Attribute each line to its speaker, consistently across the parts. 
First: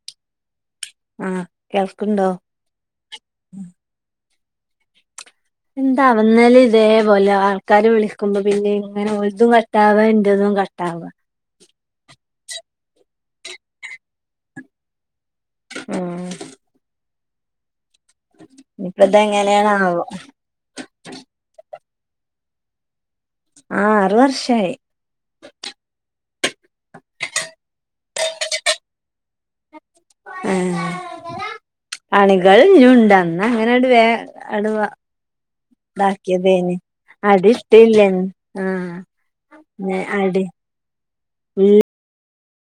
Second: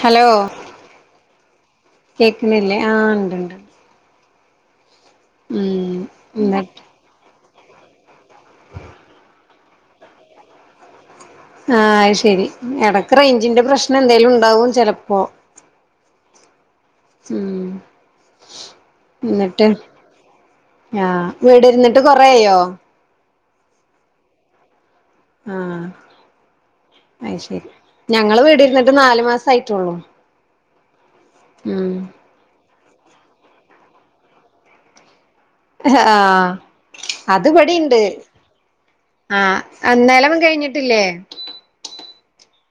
Speaker 1: Hello
Speaker 2: ആഹ് കേൾക്ക്ണ്ടോ?
Speaker 1: കേക്കുന്നില്ലേ ആഹ ഉണ്ട്ണ്ട് ഉം
Speaker 2: എന്താവം ന്നലിം
Speaker 1: എന്നിട്ട്
Speaker 2: ഇതേപോലെ ആൾ ക്കാര് വിളിക്കുമ്പോ പിന്നെങ്ങനെ ഒൽതും കട്ടാവാ ഇൻ്റതും കട്ടാവാ
Speaker 1: ആഹ അത് ശെരി ഇടക്ക് റേഞ്ചിന്റെ പ്രശ്നം എന്തെലും ഉണ്ടാവും ചെലപ്പോ
Speaker 2: ആഹ്
Speaker 1: ഉം
Speaker 2: ഇപ്പ ത് എങ്ങനെയാണാവോ?
Speaker 1: ആ വീട് ഇരുന്നിട്ട് കൊറേയോ
Speaker 2: ആ ആറ് വർഷായി
Speaker 1: ആ അത് ശരി ഞങ്ങള് വീടിരുന്നിട്ട് നാലു മാസം ആയിട്ടുള്ളൂ.
Speaker 2: ഏ
Speaker 1: ഉം
Speaker 2: പണികൾ ഇന്നിയുണ്ട് അന്നങ്ങനെ അങ്കിട് വേ അടു
Speaker 1: ആഹ്
Speaker 2: ണ്ടാക്കിയതേന്
Speaker 1: അത്
Speaker 2: അടി
Speaker 1: ഇവിടിണ്ട്
Speaker 2: ഇഷ്ടല്ലേന്ന് ആഹ്
Speaker 1: ആഹ്
Speaker 2: എഹ്
Speaker 1: അന്നേലൊന്നും
Speaker 2: അടി
Speaker 1: കഴിഞ്ഞിട്ടില്ലേ
Speaker 2: ൽ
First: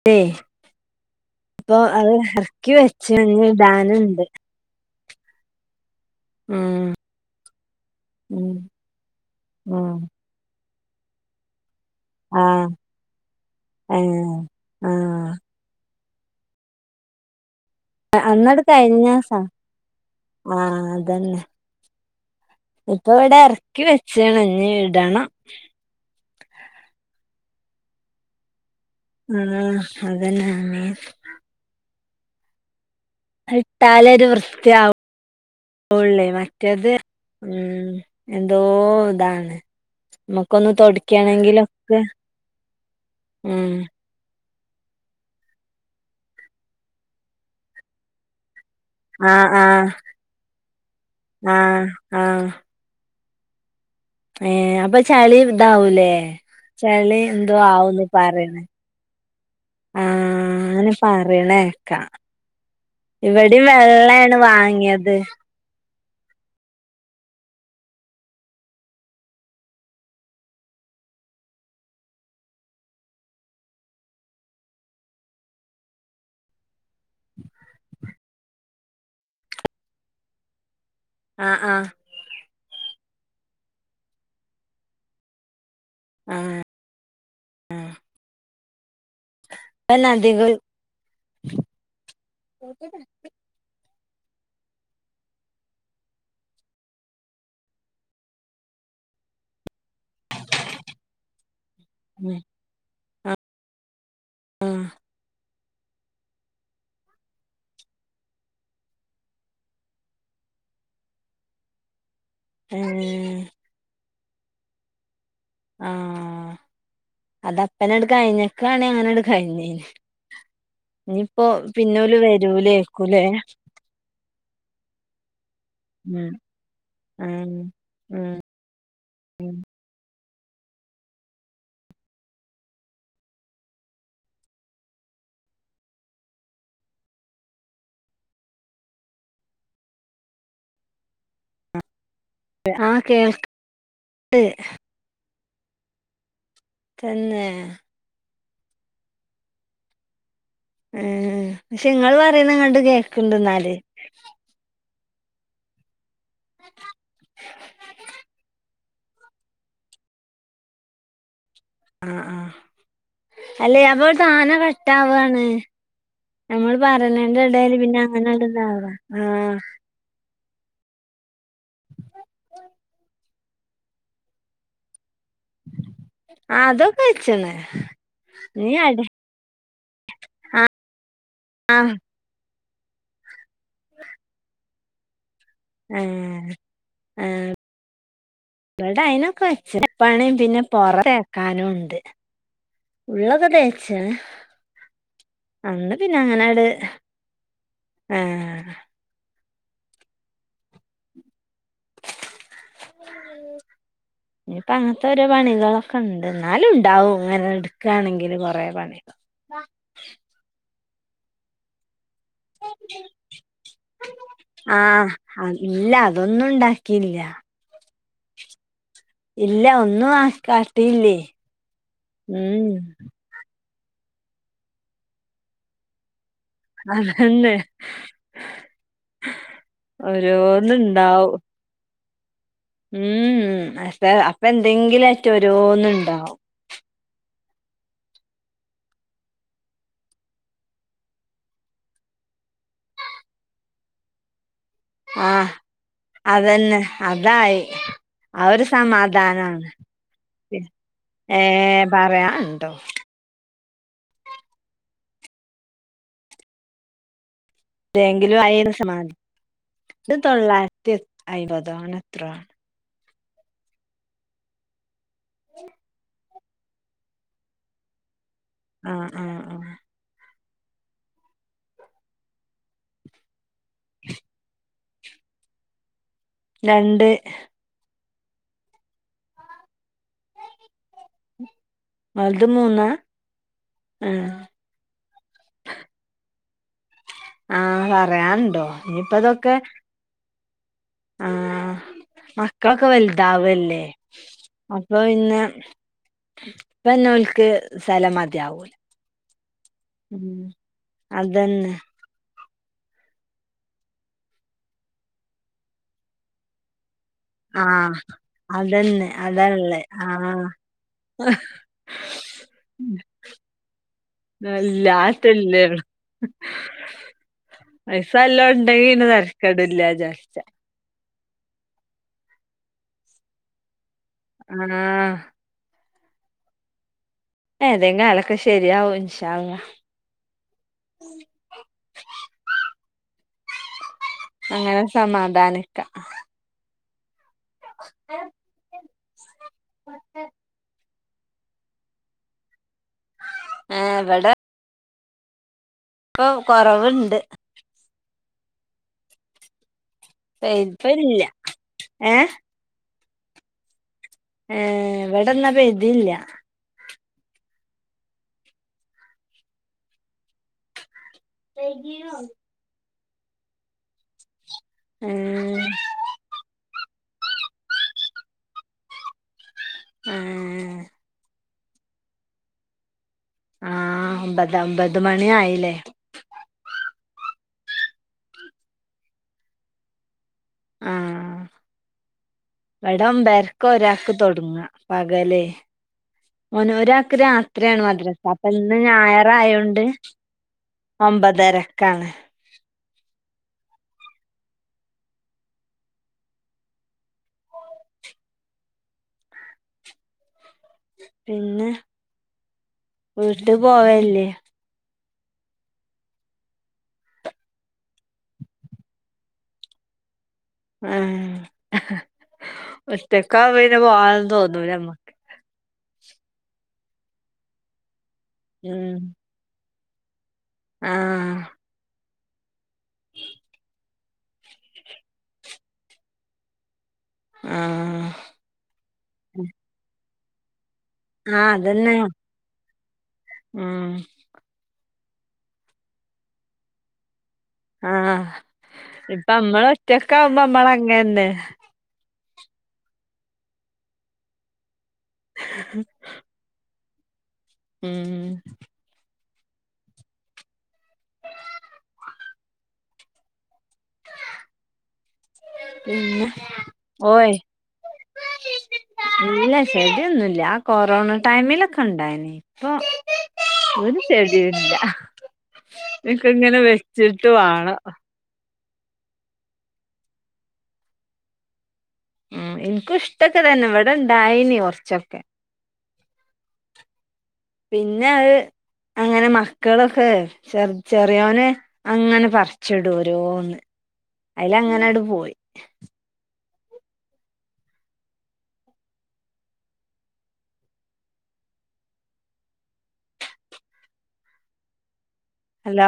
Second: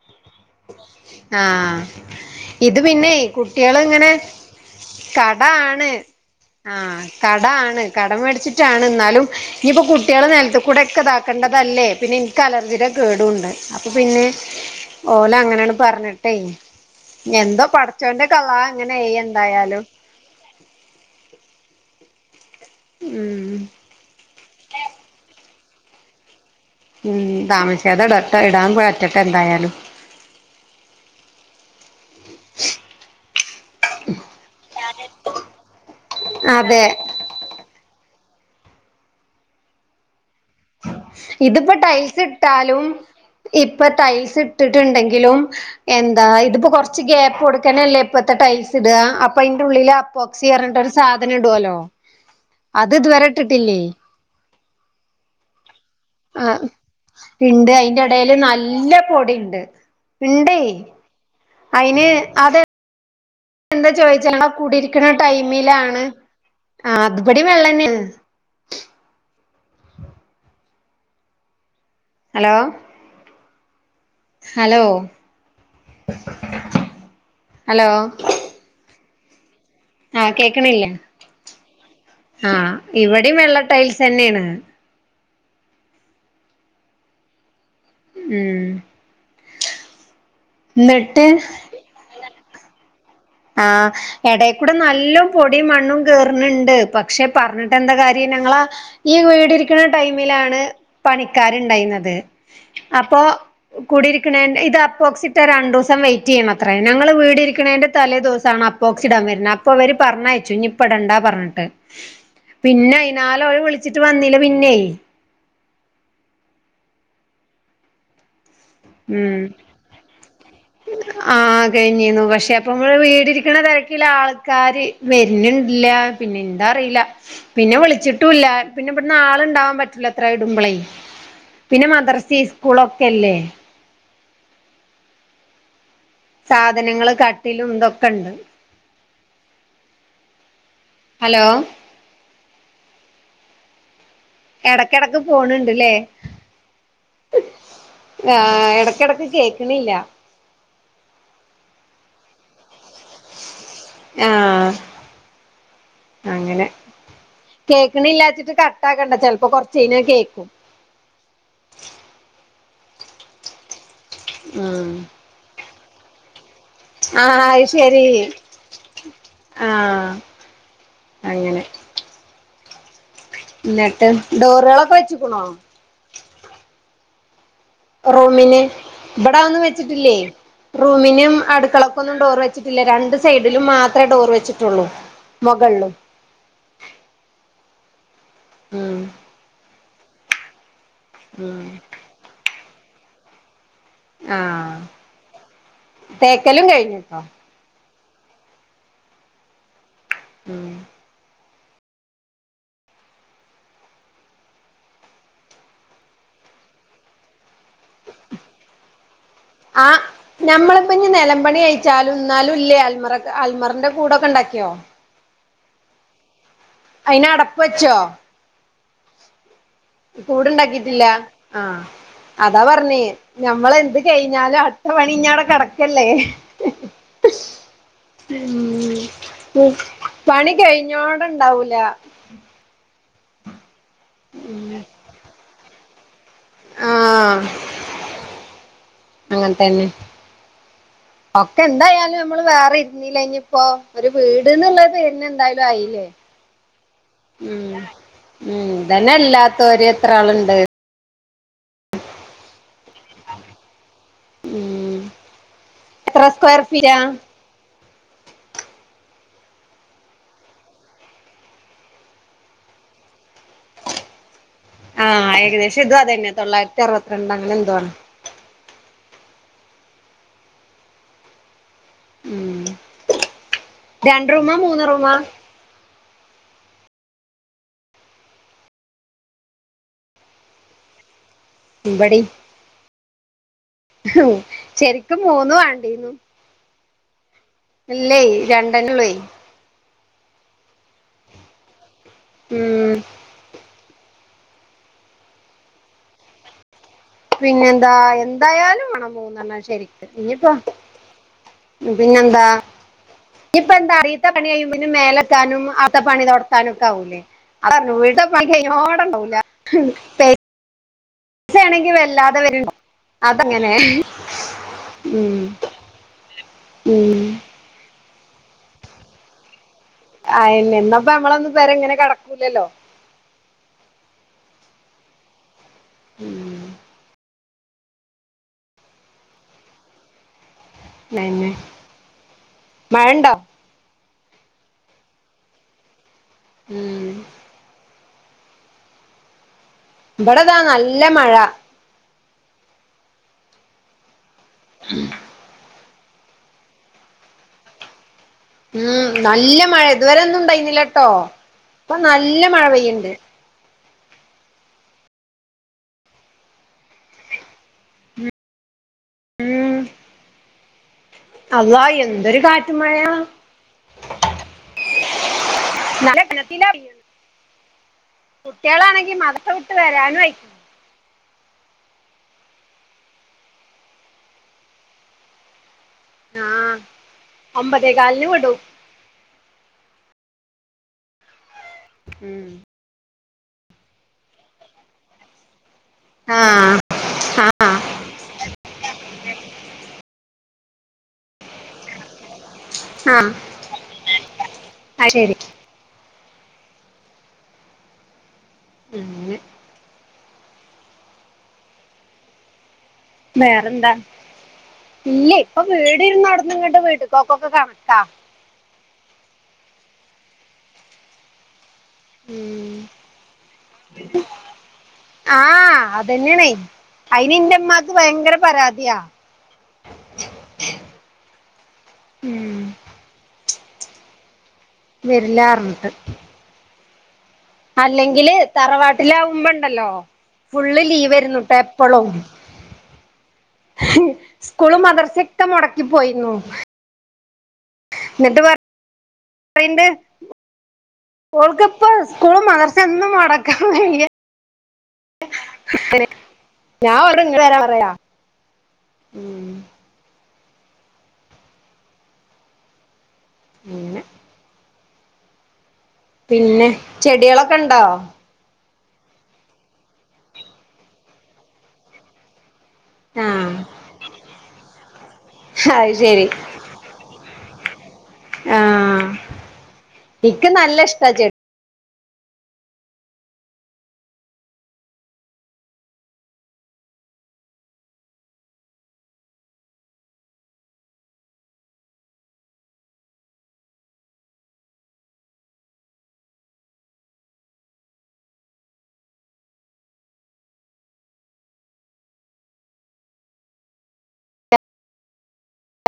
Speaker 2: ലോ
Speaker 1: ആഹ്
Speaker 2: എറക്കി
Speaker 1: ഇത്
Speaker 2: വെച്ച്
Speaker 1: പിന്നെ
Speaker 2: ഇഞ്ഞ്
Speaker 1: കുട്ടികൾ ഇങ്ങനെ.
Speaker 2: ഇടാനുണ്ട്.
Speaker 1: കട ആണ്
Speaker 2: ഉം
Speaker 1: ആഹ് കട ആണ്. കടം
Speaker 2: ഉം
Speaker 1: മേടിച്ചിട്ടാണ് എന്നാലും. ഇനിയിപ്പോ
Speaker 2: ഉം
Speaker 1: കുട്ടികൾ നിലത്തുക്കൂടെ ഒക്കെ ഇതാക്കേണ്ടതല്ലേ. പിന്നെ എനിക്ക്
Speaker 2: ആഹ്
Speaker 1: അലർജിയെടെ ഗേടും ഉണ്ട്. അപ്പം പിന്നെ
Speaker 2: ഏഹ് ആഹ്
Speaker 1: ഓല് അങ്ങനെയാണ് പറഞ്ഞിട്ടെ എന്തോ പടച്ചോന്റെ
Speaker 2: അന്നട്
Speaker 1: കള്ളഹ് ങ്ങനെയി
Speaker 2: കഴിഞ്ഞാസ
Speaker 1: എന്തായാലും.
Speaker 2: ആഹ് അത് ന്നെ ഇപ്പം ഇവടെ
Speaker 1: ഉം
Speaker 2: എറക്കി വെച്ചാണ് ഇനി വിടണം.
Speaker 1: ഉം താമസിക്കാതെ ടർട്ട ഇടാൻ പോയ
Speaker 2: ഉം അത് തന്നെ ആഹ് ഇട്ടാല് ഒരു വൃത്തിയയാവുള്ളേ
Speaker 1: അതെ
Speaker 2: മറ്റേത്. ഉം എന്തോ.. ഇതാണ്. നമക്കോനു
Speaker 1: ഇത് ഇപ്പം ടൈൽസ് ഇട്ടാലും.
Speaker 2: ഉം
Speaker 1: ഇപ്പൊ ടൈൽസ് ഇട്ടുണ്ടെങ്കിലും എന്താ ഇതിപ്പോ കൊറച്ച് ഗ്യാപ്പ് കൊടുക്കാനല്ലേ. ഇപ്പത്തെ ടൈസ് ഇട
Speaker 2: ആ
Speaker 1: അപ്പൊ അയിന്റെ
Speaker 2: ആ
Speaker 1: ഉള്ളില് അപ്പോക്സി യിറ്പറഞ്ഞിട്ട്. ഒരു സാധനം
Speaker 2: ആ
Speaker 1: ഇടുല്ലോ?
Speaker 2: ആ
Speaker 1: അത് ഇതുവരെയിട്ടിട്ടില്ലേ.
Speaker 2: ഏ അപ്പൊ ചളി ഇതാവൂലേ?
Speaker 1: ആഹ്
Speaker 2: ചളി എന്തോ
Speaker 1: ഇണ്ട് അയിന്റെ
Speaker 2: ആവുന്നു
Speaker 1: എടേല്
Speaker 2: പറയണ്
Speaker 1: നല്ല പൊടിണ്ട് ഇണ്ടേ
Speaker 2: ആഹ് അനെ പറയണെ കോക്കാ.
Speaker 1: അയിന് അത്
Speaker 2: ഇവിടേം വെള്ളായണ് വാങ്ങിയത്.
Speaker 1: മിലാണ് ആഹ് അത്പടി വെള്ളംനിൽ ഹലോ? ഹലോ ഹലോ ആഹ് കേക്കണില്ല
Speaker 2: ആഹ് ആഹ്
Speaker 1: ആഹ് ഇവിടേം വെള്ള ടൈൽസ് ന്നെയാണ്.
Speaker 2: ആഹ് ആഹ്
Speaker 1: ഉം
Speaker 2: ലേ നദികൾ
Speaker 1: ന്നിട്ട്
Speaker 2: കേക്കട്ടെ
Speaker 1: ആഹ് എടൽക്കൂടെ നല്ല പൊടിയും മണ്ണും കേറുന്നുണ്ട്. പക്ഷെ പറഞ്ഞിട്ട് എന്താ കാര്യം ഞങ്ങളാ ഈ വീടിരിക്കുന്ന ടൈമിലാണ് പണിക്കാര് ഇണ്ടായിന്നത്.
Speaker 2: ഉം
Speaker 1: അപ്പൊ
Speaker 2: ആ
Speaker 1: കൂടിയിരിക്കണേ ഇത് അപ്പോക്സിറ്റ് രണ്ടു സം വെയിറ്റ് ചെയ്യാണ ത്ര. ഞങ്ങള് വീടിരിക്കണേന്റെ തലേ ദെവസാണ് അപ്പോക്സിഡ് ഇടാൻ വരുന്നത്. അപ്പൊ അവര് പറഞ്ഞയച്ചു ഇപ്പയിടണ്ടാ പറഞ്ഞിട്ട്.
Speaker 2: ഏ
Speaker 1: പിന്നെ അയിതിനാലോ അവരെ വിളിച്ചിട്ട് വന്നില്ല. പിന്നേ
Speaker 2: ആഹ് അതപ്പനെ എടുക്ക കഴിഞ്ഞക്കണേ അങ്ങനെ എട്ക്ക
Speaker 1: ഉം
Speaker 2: കഴിഞ്ഞന്.
Speaker 1: ആഹ് കഴിഞ്ഞീനു പക്ഷെ അപ്പം
Speaker 2: വരൂലേക്കുലേ
Speaker 1: വീടിയിരിക്കണ തെരക്കില് ആൾക്കാര്. വരുന്നണ്ടില്ല
Speaker 2: ഉം
Speaker 1: പിന്നെ എന്താ അറിയില്ല
Speaker 2: ആഹ്
Speaker 1: പിന്നെ
Speaker 2: ഉം
Speaker 1: വിളിച്ചിട്ടുയില്ല. പിന്നെ ഇവിടെന്ന് ആള് ഇണ്ടാവാൻ പറ്റില അ ത്ര ഇടുമ്പളേ പിന്നെ മദ്രസി. സ്കൂളൊക്കെല്ലേ? സാധനങ്ങള് കട്ടിലും ഇതൊക്കെ ഒണ്ട്. ഹലോ
Speaker 2: ആഹ് കേൾ ക് ട്ട്.
Speaker 1: കെടക്ക് പോൺ ഉണ്ടില്ലേ.
Speaker 2: തന്നെ
Speaker 1: ആഹ് എടക്ക് എടക്ക് കേക്കണില്ല.
Speaker 2: ഏ.. ക്ഷെ നിങ്ങള് പറയുന്ന ഇങ്ങണ്ട് കേക്കണ്ട് എന്നാല്.
Speaker 1: ആഹ് അങ്ങനെ കേക്കണില്ലാചിട്ട് ക ഏതാക്കേണ്ട ചിലപ്പോ കൊറച്ച് കയിഞ്ഞ കേക്കും
Speaker 2: ആ ആ അല്ലെ അതോണ്ട് താന
Speaker 1: ഉം
Speaker 2: കട്ടാവ്വാണ് നമ്മള്
Speaker 1: ആഹ് അത്
Speaker 2: പറിണന്റെടേല് പിന്നെ
Speaker 1: ശരി
Speaker 2: അങ്ങനെ ഇട്താവ ആ
Speaker 1: ആഹ് അങ്ങനെ
Speaker 2: [inaudible]
Speaker 1: എന്നിട്ട് ഡോറുകളൊക്കെ വെച്ച്ക്കണോ?
Speaker 2: ആ അതൊക്കെ വെച്ചിണ്
Speaker 1: റൂമിന് ഇവിടതൊന്നും വെച്ചിട്ടില്ലേ റൂമിനും
Speaker 2: ആഹ്
Speaker 1: അടുക്കളക്കൊന്നും ഡോർ വെച്ചിട്ടില്ല രണ്ട് സൈഡിലും മാത്രേ ഡോറ് വെച്ചിട്ടുള്ളൂ മുകളിൽ
Speaker 2: ആ ആ
Speaker 1: ഉം
Speaker 2: ഇപടെ അയിനൊക്കെ വെച്ച് പണിം പിന്നെ പൊറ
Speaker 1: ഉം
Speaker 2: തേക്കാനുണ്ട് ഉള്ളൊക്കെ തേച് ശ്ശേ
Speaker 1: ആഹ്
Speaker 2: അന്ന് പിന്നെ അങ്ങനാട്
Speaker 1: തേക്കലും കഴിഞ്ഞുട്ടോ
Speaker 2: ഏഹ്
Speaker 1: ഉം
Speaker 2: [inaudible] ഇനിയിപ്പ അങ്ങനത്തെയൊരോ പണികളൊക്കെ ഉണ്ട് എന്നാലും ഉണ്ടാവുംങ്ങനെ എടുക്കയാണെങ്കിൽ കൊറെ പണികൾ
Speaker 1: ആ ഞമ്മളിപ്പഞ്ഞി നിലമ്പണി കയിഞ്ഞ ച്ചാലുംന്നാലും ഇല്ലേ അൽമറ അൽമറന്റെ കൂടൊക്കെയിണ്ടാക്കിയോ?
Speaker 2: അ ഇല്ല അതൊന്നും ഉണ്ടാക്കിയില്ല
Speaker 1: അയിന് അടപ്പ് വെച്ചോ
Speaker 2: ഇല്ല ഒന്ന
Speaker 1: കൂടുണ്ടാക്കിട്ടില്ല ആ അതാ
Speaker 2: ഉം
Speaker 1: പറഞ്ഞേ ഞമ്മള എന്ത് കഴിഞ്ഞാലും അടുത്ത പണി ഞ്ഞാടെ കിടക്കല്ലേ?
Speaker 2: അതന്നെ
Speaker 1: ഉം
Speaker 2: ഓരോന്ന്ണ്ടാവും
Speaker 1: ല്ലാ
Speaker 2: ഉം അപ്പ അപ്പ എന്തെങ്കിലും ആയിറ്റ് ഓരോന്നുണ്ടാവും
Speaker 1: ആ അങ്ങനത്തന്നെ ഒക്കെ എന്തായാലും നമ്മള് വേറെ ഇരുന്നിലെനിപ്പോ ഒരു വീട്ന്നുള്ള
Speaker 2: ആഹ്
Speaker 1: പിന്നെന്തായാലും ആയില്ലേ
Speaker 2: അതന്നെ അതായി
Speaker 1: അഹ്
Speaker 2: ആ ഒരു
Speaker 1: ഉം ഇതന്നെ
Speaker 2: സമാധാനാണ്
Speaker 1: അല്ലാത്തൊരു എത്ര ആള്ണ്ട്?
Speaker 2: ഏ പറയാനിണ്ടോ?
Speaker 1: ഉം എത്ര സ്ക്വയർഫീറ്റാ?
Speaker 2: ബെങ്കിലും ആയാലും സമാധാന ഇത് തൊള്ളായിരത്തി അയിമ്പതൊ അങ്ങനെ എത്രോ ആണ്
Speaker 1: ആ ഏകദേശം ഇതും അതന്നെയാണ് തൊള്ളായിരത്തി അറുപത്തിരണ്ട് അങ്ങനെന്തോ ആണ്.
Speaker 2: ആ ആ ആ
Speaker 1: ഉം രണ്ട് റൂമാ മൂന്ന് റൂമാ
Speaker 2: രണ്ട്
Speaker 1: ഇവടേം
Speaker 2: വലുത് മൂന്നാ ആഹ്
Speaker 1: ശരിക്കും മൂന്ന് വേണ്ടീനു
Speaker 2: ആ പറയാനുണ്ടോ
Speaker 1: രണ്ടെന്നെ ഉള്ളേ
Speaker 2: ഇനിയിപ്പതൊക്കെ ആ മക്കളൊക്കെ
Speaker 1: ഉം
Speaker 2: [unintelligible] വലുതാവല്ലേ അപ്പൊ പിന്നെ ഇപ്പന്നെ ഓല്
Speaker 1: പിന്നെന്താ എന്തായാലും വേണം മൂന്നെണ്ണം ശരിക്ക്
Speaker 2: ഉം
Speaker 1: ഇനിയിപ്പോ
Speaker 2: അതന്നെ
Speaker 1: പിന്നെന്താ ഇനിയിപ്പോന്താ അടീത്തെ പണിയുമ്പംമേലെത്താനും ആടെത്തെ പണി തൊട്ക്കാനും ഒക്കെ ആവൂലേ?
Speaker 2: ആഹ്
Speaker 1: അതുവിടെത്തെ പണി
Speaker 2: അതന്നെ
Speaker 1: കഴിഞ്ഞാടുണ്ടാവുല
Speaker 2: അതാള്ളെ
Speaker 1: തേ
Speaker 2: ആഹ് [unintelligible]
Speaker 1: ആണെങ്കി വല്ലാതെ വരും അതങ്ങനെ ഉം
Speaker 2: ഇല്ലാത്തില്ലേള്ളു
Speaker 1: ഉം
Speaker 2: പൈസയെല്ലാം ഉണ്ടെങ്കിൽ നക്കേടില്ല ഞാൻ
Speaker 1: അയന്നെയിന്നപ്പ നമ്മളെയൊന്നും പെരയിങ്ങനെ കെടക്കൂല്ലല്ലോ
Speaker 2: ആ
Speaker 1: ഉം
Speaker 2: ഏതെകാലൊക്കെ ശരിയാവും ഇൻഷാ അള്ളാ
Speaker 1: നന്നെ മഴണ്ടോ
Speaker 2: അങ്ങനെ സമാധാനിക്കാം
Speaker 1: ഉം
Speaker 2: ഏഹ്
Speaker 1: ബടെതാ നല്ല മഴ
Speaker 2: ഏഹ് വടെ പ്പോ കൊറവ്ണ്ട്
Speaker 1: ഉം നല്ല മഴ ഇതുവരെ ഒന്നും പെയ്യുന്നില്ലട്ടോ
Speaker 2: ഇപ്പല്ല
Speaker 1: ഇപ്പം
Speaker 2: ഏഹ്
Speaker 1: നല്ല മഴ പെയ്യ്ണ്ട്
Speaker 2: ഏഹ് വടെന്ന പെയ്തില്ല
Speaker 1: ഉം അള്ളാഎന്തൊരു കാറ്റും മഴയാ
Speaker 2: ഏഹ്
Speaker 1: [unintelligible] കുട്ട്യേളാണെങ്കി മദ്രസ വിട്ട് വരാനും ആയി
Speaker 2: ആഹ് ആ ഒമ്പത് ഒൻമ്പത് മണിയായില്ലേ
Speaker 1: ആഹ് ഒമ്പതേ കാലിന് വിടും
Speaker 2: ആഹ് ആഹ്
Speaker 1: ഉം
Speaker 2: വടം മ്പേരക്കൊരാക്ക് തൊടങ്ങ പകലേ
Speaker 1: ആ
Speaker 2: ഓന് ഒരാക്ക് രാ
Speaker 1: ആ
Speaker 2: ത്രിയാണ് മദ്രസ അപ്പൊ ഇന്ന് ഞായർ ആയോണ്ട് ഒമ്പതരക്കാണ്
Speaker 1: ആഹ് അയ് ശരി പിന്നെ
Speaker 2: പിന്നെ വീട്ട്
Speaker 1: വേറെന്താ
Speaker 2: പോവല്ലേ
Speaker 1: ഇല്ലെ ഇപ്പൊ വീട് ഇരുന്നോടത്ത്ന്നിങ്ങട്ട് വീട്ടുകോക്കൊക്കെ കണക്കാ
Speaker 2: ആഹ്
Speaker 1: ഉം
Speaker 2: ഒറ്റക്കാ പിന്നെ പോവാനും തോന്നുല മ്മക്ക്
Speaker 1: ആഹ് അതന്നെണേ അയിനിന്റുമ്മാക്ക് ഭയങ്കര പരാതിയാ
Speaker 2: ഉം ആഹ്
Speaker 1: ഉം വെര്ല്ലാർഞ്ഞിട്ട്
Speaker 2: ആഹ്
Speaker 1: അല്ലെങ്കില് തറവാട്ടിലാവുമ്പോണ്ടല്ലോ ഫുള്ള് ലീ
Speaker 2: ആഹ്
Speaker 1: വരുന്നുട്ട
Speaker 2: അതന്നെ
Speaker 1: എപ്പളും
Speaker 2: ഉം
Speaker 1: സ്കൂളും മദ്രസൊക്കെ മൊടക്കി പോയിരുന്നു
Speaker 2: ആഹ്
Speaker 1: എന്നിട്ട്
Speaker 2: ഇപ്പ
Speaker 1: പറയണ്ട്
Speaker 2: മ്മളൊറ്റക്കാവുമ്പോ മ്മളങ്ങന്നെ
Speaker 1: ഇപ്പ സ്കൂള് മദ്രസ ഒന്നും മൊടക്കാൻ വയ്യെ ങ്ങനെ ഞാ ഓരോട് ഇങ്ങട് വരാ പറയലാ
Speaker 2: ഉം
Speaker 1: ഉം അങ്ങനെ
Speaker 2: പിന്നെ ഓയ്
Speaker 1: ചെടികളൊക്കെ ഉണ്ടോ
Speaker 2: ഇല്ല ഷെടിയൊന്നുല്ല ആഹ് കൊറോണ ടൈമിലൊക്കെണ്ടായിനി ഇപ്പൊ
Speaker 1: ആഹ്
Speaker 2: ഒരു ചെടിയുല്ല
Speaker 1: അത് ശരി
Speaker 2: ഞ്ക്കങ്ങനെ വെച്ചിട്ട് വാണം
Speaker 1: ആഹ് ഇക്ക് നല്ല ഇഷ്ട ചെ
Speaker 2: ഉം എനിക്കും ഇഷ്ടൊക്കെ തന്നെ ഇവിടെണ്ടായിനി കൊറച്ചൊക്കെ പിന്നെ അഹ് അങ്ങനെ മക്കളൊക്കെ ചെർ ചെറിയോനെ അങ്ങനെ പറിച്ചിടും ഓരോന്ന് അയില് അങ്ങനെട്ട് പോയി ഹലോ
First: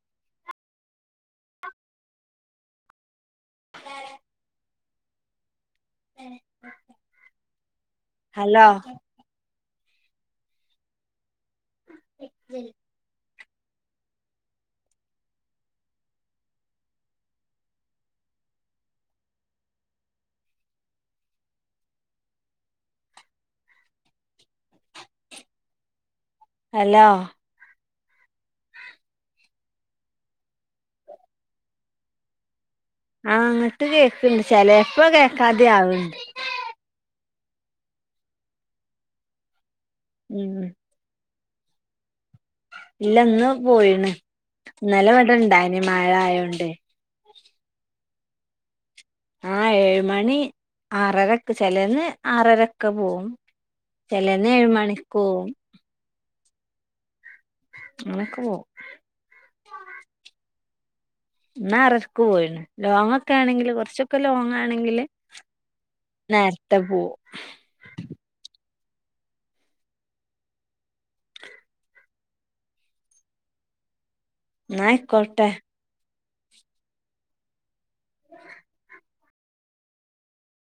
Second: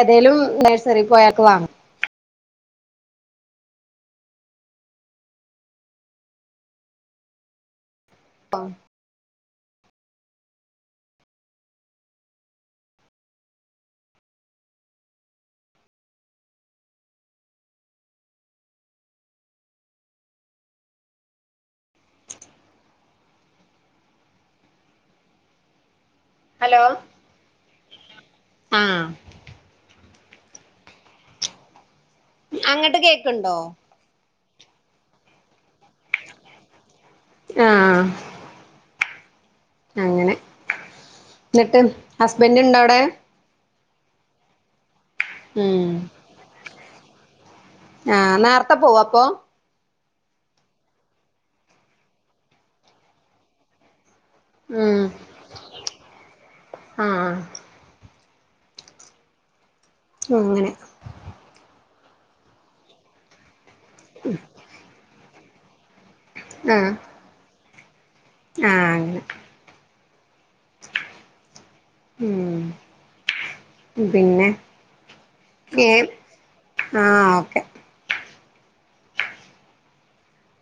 Speaker 1: ഏതേലും നഴ്സറി പോയാക്കെ വാങ്ങും
Speaker 2: ഹലോ [inaudible] ഹലോ
Speaker 1: ആഹ് അങ്‌ ട്ട് കേ
Speaker 2: ആ ങ്ങട്ട് കേക്ണ്ട് ചെലേപ്പോ കേക്കാതെ ആവണ്ട്
Speaker 1: ആഹ് അങ്ങനെ
Speaker 2: ഉം
Speaker 1: ന്നിട്ട്
Speaker 2: ഇല്ല ഇന്ന് പോയിണ് ഇന്നലെ വടെ ണ്ടായിനി
Speaker 1: ഉം
Speaker 2: മഴ ആയോണ്ടെയ്
Speaker 1: ആഹ് നേർ ത്തെ പോവോ അപ്പൊ
Speaker 2: ആ ഏഴുമണി ആറരക്ക് ചെലേന്ന് ആറരക് പോവും ചെ ലന്ന് ഏഴ്
Speaker 1: ഉം
Speaker 2: മണിക്കൂ
Speaker 1: ആഹ്
Speaker 2: അ നക്ക് വോ
Speaker 1: ഉം ങ്ങനെ
Speaker 2: ന്ന് ആറരക് പോയിണ് ലോങ്ങൊക്കെ ആണെങ്കില് കൊറച്ചൊക്കെ ലോങ്ങ ആണെങ്കില് നേരത്തെ പോവു
Speaker 1: ആ അങ്ങനെ ഉമ് പിന്നെ
Speaker 2: ന്ന ഐകോട്ടെ
Speaker 1: ക്കെ ആഹ് ഓക്കെ
Speaker 2: [inaudible]